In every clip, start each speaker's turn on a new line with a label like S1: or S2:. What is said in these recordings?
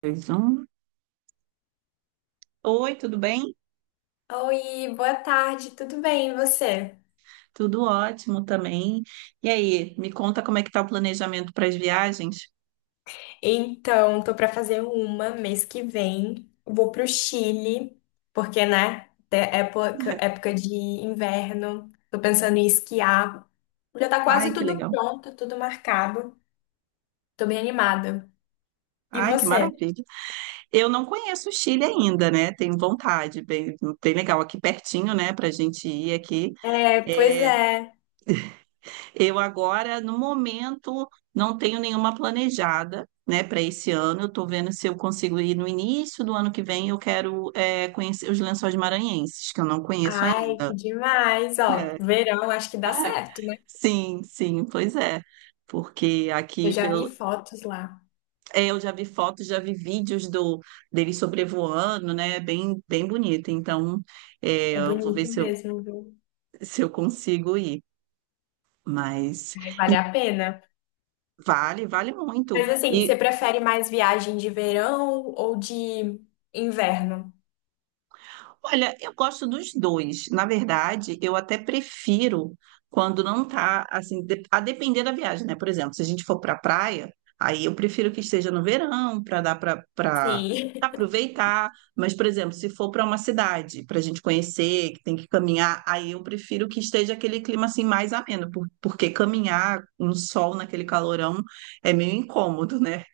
S1: Dois, um. Oi, tudo bem?
S2: Oi, boa tarde, tudo bem, e você?
S1: Tudo ótimo também. E aí, me conta como é que tá o planejamento para as viagens?
S2: Então, tô pra fazer uma mês que vem. Vou pro Chile, porque, né, é época, época de inverno. Tô pensando em esquiar. Já tá
S1: Ai,
S2: quase
S1: que
S2: tudo
S1: legal.
S2: pronto, tudo marcado. Tô bem animada. E
S1: Ai, que
S2: você?
S1: maravilha. Eu não conheço o Chile ainda, né? Tenho vontade, bem, bem legal aqui pertinho, né, para a gente ir aqui.
S2: É, pois
S1: É,
S2: é.
S1: eu agora, no momento, não tenho nenhuma planejada, né, para esse ano. Eu estou vendo se eu consigo ir no início do ano que vem. Eu quero, conhecer os Lençóis Maranhenses, que eu não conheço
S2: Ai,
S1: ainda.
S2: que demais, ó.
S1: É.
S2: Verão, acho que dá certo, né?
S1: Sim, sim, pois é. Porque
S2: Eu
S1: aqui
S2: já vi
S1: pelo...
S2: fotos lá.
S1: eu já vi fotos, já vi vídeos do dele sobrevoando, né? Bem, bem bonito. Então,
S2: É
S1: eu vou ver
S2: bonito
S1: se eu,
S2: mesmo, viu?
S1: se eu consigo ir. Mas
S2: Ai, vale
S1: e
S2: a pena.
S1: vale, vale muito.
S2: Mas assim, você
S1: E
S2: prefere mais viagem de verão ou de inverno?
S1: Olha, eu gosto dos dois. Na verdade, eu até prefiro quando não tá assim, a depender da viagem, né? Por exemplo, se a gente for para praia, aí eu prefiro que esteja no verão para dar para
S2: Sim.
S1: aproveitar. Mas, por exemplo, se for para uma cidade para a gente conhecer, que tem que caminhar, aí eu prefiro que esteja aquele clima assim mais ameno, porque caminhar no sol naquele calorão é meio incômodo, né?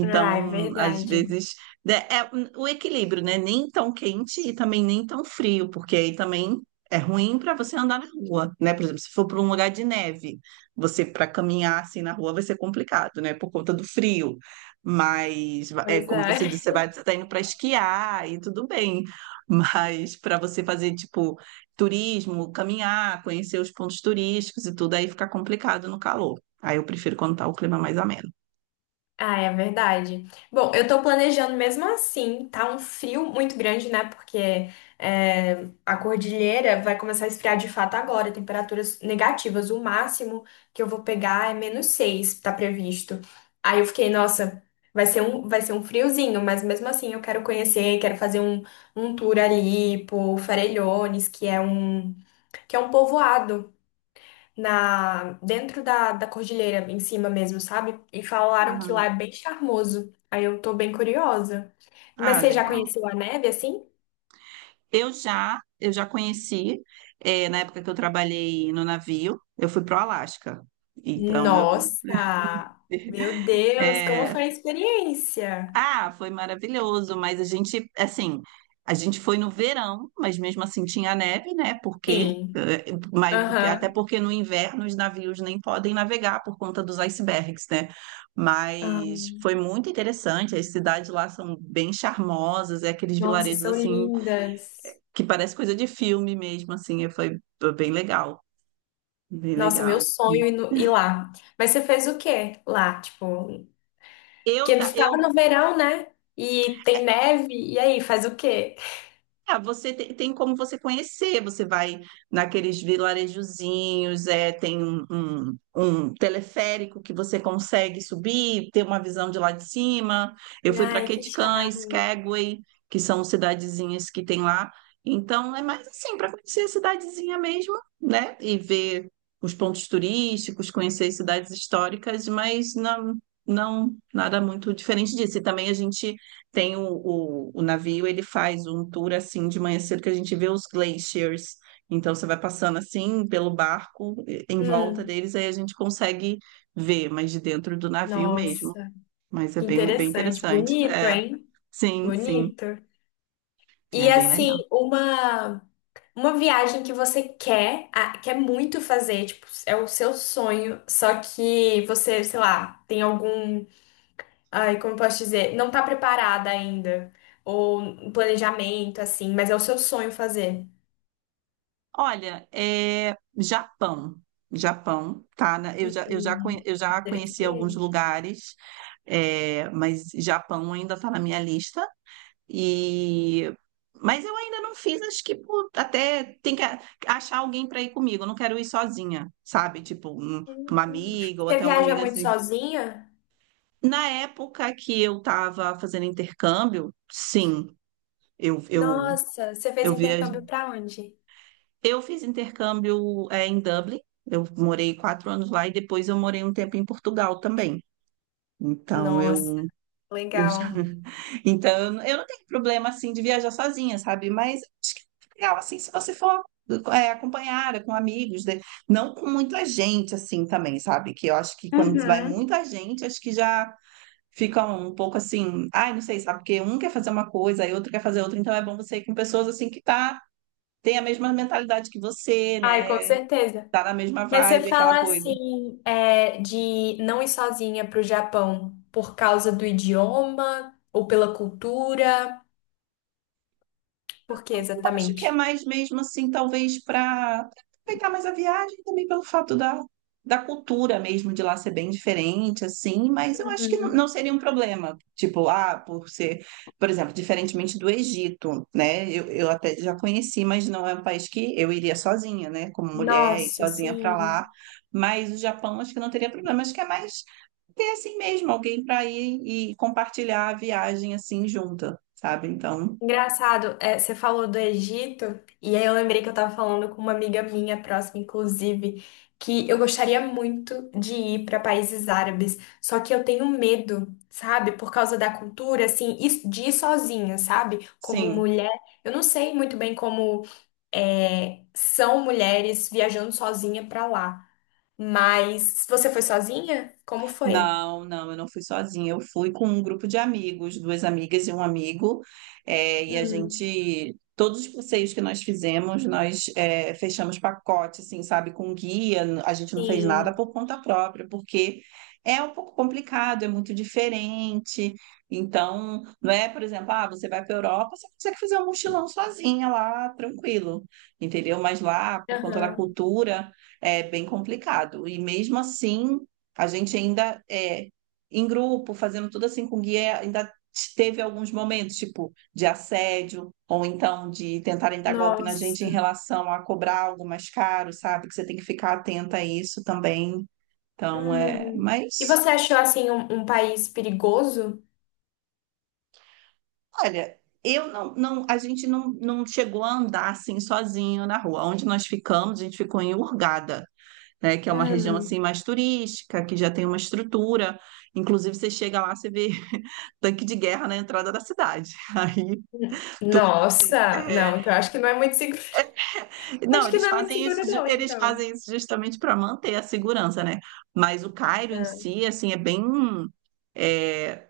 S2: Ah, é
S1: às
S2: verdade.
S1: vezes, o equilíbrio, né? Nem tão quente e também nem tão frio, porque aí também é ruim para você andar na rua, né? Por exemplo, se for para um lugar de neve, você para caminhar assim na rua vai ser complicado, né? Por conta do frio. Mas é
S2: Pois
S1: como você
S2: é.
S1: disse, você tá indo para esquiar e tudo bem. Mas para você fazer tipo turismo, caminhar, conhecer os pontos turísticos e tudo, aí fica complicado no calor. Aí eu prefiro quando tá o clima mais ameno.
S2: Ah, é verdade. Bom, eu tô planejando mesmo assim, tá um frio muito grande, né? Porque é, a cordilheira vai começar a esfriar de fato agora, temperaturas negativas. O máximo que eu vou pegar é -6, tá previsto. Aí eu fiquei, nossa, vai ser um friozinho, mas mesmo assim eu quero conhecer, quero fazer um tour ali por Farellones, que é um povoado na dentro da cordilheira em cima mesmo, sabe? E falaram que
S1: Ah,
S2: lá é bem charmoso. Aí eu tô bem curiosa. Mas
S1: ah,
S2: você já
S1: legal.
S2: conheceu a neve assim?
S1: Eu já conheci, na época que eu trabalhei no navio, eu fui pro Alasca. Então eu,
S2: Nossa! Meu Deus, como
S1: eh,
S2: foi a experiência?
S1: foi maravilhoso, mas a gente, assim, a gente foi no verão, mas mesmo assim tinha neve, né?
S2: Sim.
S1: Mas porque até
S2: Aham.
S1: porque no inverno os navios nem podem navegar por conta dos icebergs, né?
S2: Ah,
S1: Mas foi muito interessante. As cidades lá são bem charmosas, é aqueles
S2: nossa,
S1: vilarejos
S2: são
S1: assim
S2: lindas.
S1: que parece coisa de filme mesmo, assim, e foi bem legal, bem
S2: Nossa, meu
S1: legal.
S2: sonho ir, ir lá. Mas você fez o quê lá? Tipo,
S1: Eu,
S2: que
S1: ta-
S2: tu tava
S1: eu
S2: no verão, né? E tem neve, e aí, faz o quê?
S1: Ah, tem, como você conhecer, você vai naqueles vilarejozinhos, é, tem um teleférico que você consegue subir, ter uma visão de lá de cima. Eu fui para
S2: Ai, que
S1: Ketchikan,
S2: charme.
S1: Skagway, que são cidadezinhas que tem lá. Então, é mais assim, para conhecer a cidadezinha mesmo, né? E ver os pontos turísticos, conhecer as cidades históricas, mas não nada muito diferente disso. E também a gente tem o navio, ele faz um tour assim de manhã cedo que a gente vê os glaciers. Então você vai passando assim pelo barco, em volta
S2: Hum.
S1: deles, aí a gente consegue ver, mas de dentro do navio mesmo.
S2: Nossa,
S1: Mas é
S2: que
S1: bem, bem
S2: interessante.
S1: interessante.
S2: Bonito,
S1: É,
S2: hein?
S1: sim, sim,
S2: Bonito.
S1: é
S2: E
S1: bem
S2: assim,
S1: legal.
S2: uma viagem que você quer, ah, quer muito fazer, tipo, é o seu sonho, só que você, sei lá, tem algum, ai, como eu posso dizer, não tá preparada ainda, ou um planejamento assim, mas é o seu sonho fazer.
S1: Olha, é Japão. Japão, tá? Eu já, eu já, conhe-
S2: Hum,
S1: eu já conheci alguns
S2: interessante.
S1: lugares, mas Japão ainda está na minha lista. E mas eu ainda não fiz, acho que até tem que achar alguém para ir comigo. Eu não quero ir sozinha, sabe? Tipo, uma amiga ou
S2: Você
S1: até uma
S2: viaja
S1: amiga
S2: muito
S1: assim.
S2: sozinha?
S1: Na época que eu estava fazendo intercâmbio, sim, eu eu
S2: Nossa, você fez
S1: eu viajei.
S2: intercâmbio pra onde?
S1: Eu fiz intercâmbio, em Dublin. Eu morei 4 anos lá e depois eu morei um tempo em Portugal também. Então
S2: Nossa,
S1: eu Eu já.
S2: legal.
S1: Então, eu não tenho problema assim de viajar sozinha, sabe? Mas acho que é legal assim se você for, acompanhada com amigos, né? Não com muita gente assim também, sabe? Que eu acho que quando vai
S2: Uhum.
S1: muita gente, acho que já fica um pouco assim, ai, não sei, sabe? Porque um quer fazer uma coisa, e outro quer fazer outra, então é bom você ir com pessoas assim que tá tem a mesma mentalidade que você,
S2: Ai, com
S1: né?
S2: certeza.
S1: Tá na mesma
S2: Mas você
S1: vibe, aquela
S2: fala
S1: coisa.
S2: assim, é, de não ir sozinha para o Japão por causa do idioma ou pela cultura? Por que
S1: Eu acho
S2: exatamente?
S1: que é mais mesmo assim, talvez para aproveitar mais a viagem, também pelo fato da cultura mesmo de lá ser bem diferente, assim, mas eu acho que não, não
S2: Uhum.
S1: seria um problema. Tipo, ah, por exemplo, diferentemente do Egito, né? Eu até já conheci, mas não é um país que eu iria sozinha, né? Como mulher, e
S2: Nossa,
S1: sozinha para
S2: sim.
S1: lá. Mas o Japão acho que não teria problema, acho que é mais ter assim mesmo, alguém para ir e compartilhar a viagem assim junta, sabe? Então,
S2: Engraçado, é, você falou do Egito, e aí eu lembrei que eu tava falando com uma amiga minha próxima, inclusive, que eu gostaria muito de ir para países árabes, só que eu tenho medo, sabe? Por causa da cultura, assim, e de ir sozinha, sabe? Como
S1: sim.
S2: mulher, eu não sei muito bem como é, são mulheres viajando sozinha para lá, mas se você foi sozinha, como foi?
S1: Não, não, eu não fui sozinha. Eu fui com um grupo de amigos, duas amigas e um amigo. É, e a
S2: Hum,
S1: gente, todos os passeios que nós fizemos, nós fechamos pacote, assim, sabe, com guia. A gente não fez
S2: sim,
S1: nada por conta própria, porque é um pouco complicado, é muito diferente. Então, não é, por exemplo, ah, você vai para a Europa, você consegue fazer um mochilão sozinha lá, tranquilo, entendeu? Mas lá, por conta da
S2: aham,
S1: cultura, é bem complicado. E mesmo assim a gente ainda em grupo, fazendo tudo assim com guia, ainda teve alguns momentos, tipo, de assédio, ou então de tentarem dar golpe na gente em
S2: nossa.
S1: relação a cobrar algo mais caro, sabe? Que você tem que ficar atenta a isso também. Então, é.
S2: Hum. E
S1: Mas,
S2: você achou assim um, um país perigoso?
S1: olha, eu não, não, a gente não chegou a andar assim sozinho na rua. Onde nós ficamos, a gente ficou em Hurgada, né, que é uma região
S2: Hum.
S1: assim mais turística, que já tem uma estrutura. Inclusive, você chega lá, você vê tanque de guerra na entrada da cidade. Aí tudo assim.
S2: Nossa, não, então acho que não é muito seguro.
S1: Não,
S2: Acho que
S1: eles
S2: não é muito
S1: fazem isso,
S2: seguro, não,
S1: eles
S2: então.
S1: fazem isso justamente para manter a segurança, né? Mas o Cairo em
S2: É.
S1: si, assim, é,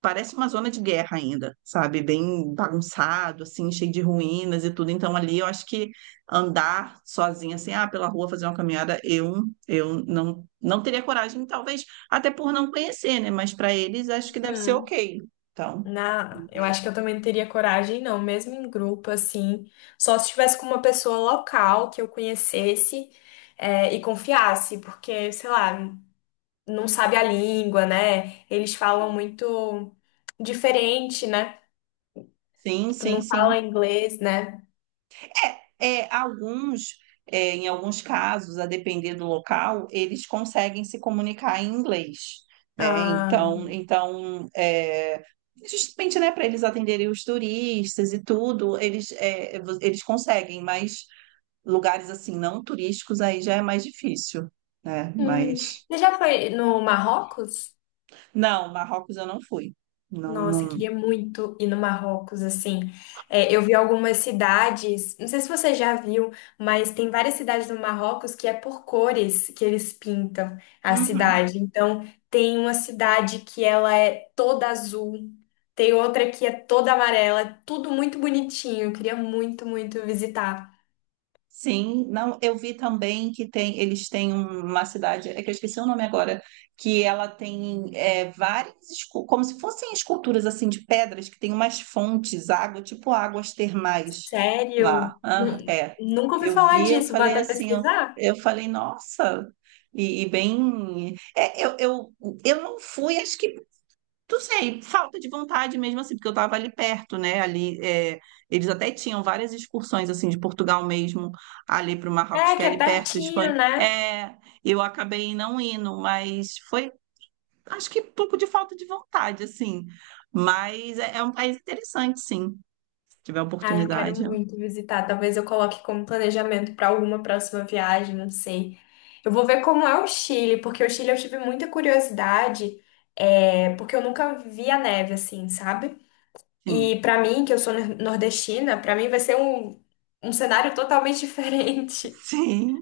S1: parece uma zona de guerra ainda, sabe? Bem bagunçado, assim, cheio de ruínas e tudo. Então, ali eu acho que andar sozinha, assim, ah, pela rua fazer uma caminhada, eu não, não teria coragem, talvez, até por não conhecer, né? Mas para eles acho que deve ser
S2: Hum.
S1: ok. Então,
S2: Na, eu acho
S1: mas,
S2: que eu também não teria coragem, não, mesmo em grupo, assim. Só se estivesse com uma pessoa local que eu conhecesse, é, e confiasse, porque, sei lá, não sabe a língua, né? Eles falam
S1: sim,
S2: muito diferente, né?
S1: sim,
S2: Tu
S1: sim.
S2: não fala
S1: Sim.
S2: inglês, né?
S1: É, é, em alguns casos, a depender do local, eles conseguem se comunicar em inglês, né? Então, então, justamente, né, para eles atenderem os turistas e tudo, eles conseguem, mas lugares assim não turísticos aí já é mais difícil, né?
S2: Hum.
S1: Mas
S2: Você já foi no Marrocos?
S1: não, Marrocos eu não fui. Não,
S2: Nossa, eu
S1: não.
S2: queria muito ir no Marrocos, assim. É, eu vi algumas cidades, não sei se você já viu, mas tem várias cidades no Marrocos que é por cores que eles pintam a
S1: Uhum.
S2: cidade. Então, tem uma cidade que ela é toda azul, tem outra que é toda amarela, é tudo muito bonitinho. Eu queria muito, muito visitar.
S1: Sim, não, eu vi também eles têm uma cidade, é que eu esqueci o nome agora, que ela tem, várias, como se fossem esculturas assim de pedras, que tem umas fontes, água, tipo águas termais lá.
S2: Sério?
S1: Ah,
S2: Nu-
S1: é,
S2: Nunca ouvi falar
S1: eu
S2: disso, vou
S1: falei
S2: até
S1: assim, eu,
S2: pesquisar.
S1: eu falei, nossa, e bem, eu não fui, acho que não sei, falta de vontade mesmo assim, porque eu estava ali perto, né? Ali, é, eles até tinham várias excursões assim de Portugal mesmo ali para o Marrocos,
S2: É,
S1: que é
S2: que é
S1: ali perto,
S2: pertinho,
S1: Espanha.
S2: né?
S1: É, eu acabei não indo, mas foi, acho que um pouco de falta de vontade assim. Mas é, é um país interessante, sim. Se tiver
S2: Ah, eu quero
S1: oportunidade,
S2: muito visitar. Talvez eu coloque como planejamento para alguma próxima viagem, não sei. Eu vou ver como é o Chile, porque o Chile eu tive muita curiosidade, é, porque eu nunca vi a neve assim, sabe?
S1: sim,
S2: E para mim, que eu sou nordestina, para mim vai ser um, um cenário totalmente diferente.
S1: sim.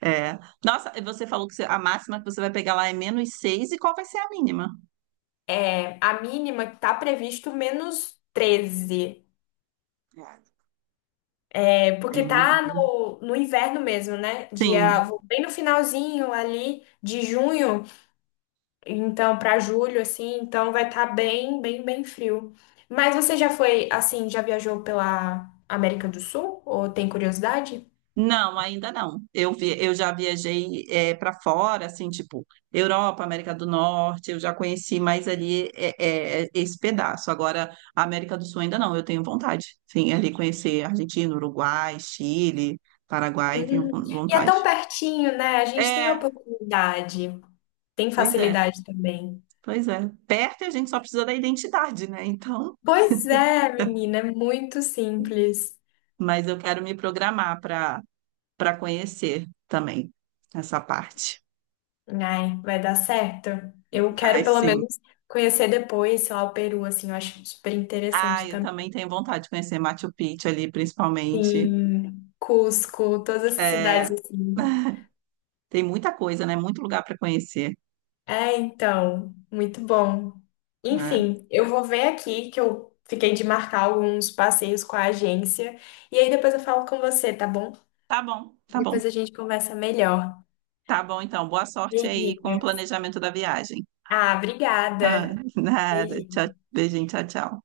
S1: É. Nossa, você falou a máxima que você vai pegar lá é -6 e qual vai ser a mínima?
S2: É, a mínima que tá previsto -13.
S1: É,
S2: É, porque
S1: bem-
S2: tá
S1: bem-
S2: no inverno mesmo, né?
S1: Sim.
S2: Dia, vou bem no finalzinho ali de junho. Então, para julho, assim, então vai estar bem, bem, bem frio. Mas você já foi, assim, já viajou pela América do Sul? Ou tem curiosidade?
S1: Não, ainda não. Eu vi, eu já viajei para fora, assim, tipo Europa, América do Norte. Eu já conheci mais ali, esse pedaço. Agora, a América do Sul ainda não. Eu tenho vontade, sim, ali conhecer Argentina, Uruguai, Chile, Paraguai. Tenho
S2: Hum. E é tão
S1: vontade.
S2: pertinho, né? A gente tem
S1: É,
S2: oportunidade, tem
S1: pois é,
S2: facilidade também.
S1: pois é. Perto a gente só precisa da identidade, né? Então,
S2: Pois é, menina, é muito simples.
S1: mas eu quero me programar para conhecer também essa parte.
S2: Ai, vai dar certo. Eu quero
S1: Ai,
S2: pelo
S1: sim.
S2: menos conhecer depois, sei lá, o Peru, assim, eu acho super
S1: Ah,
S2: interessante
S1: eu também
S2: também.
S1: tenho vontade de conhecer Machu Picchu ali, principalmente.
S2: Sim, Cusco, todas essas
S1: É,
S2: cidades assim.
S1: tem muita coisa, né? Muito lugar para conhecer,
S2: É, então, muito bom.
S1: né?
S2: Enfim, eu vou ver aqui que eu fiquei de marcar alguns passeios com a agência e aí depois eu falo com você, tá bom?
S1: Tá bom, tá
S2: Depois
S1: bom.
S2: a gente conversa melhor.
S1: Tá bom, então. Boa sorte aí com o
S2: Beijinho.
S1: planejamento da viagem.
S2: Ah,
S1: Ah,
S2: obrigada.
S1: nada. Tchau,
S2: Beijinho.
S1: beijinho, tchau, tchau.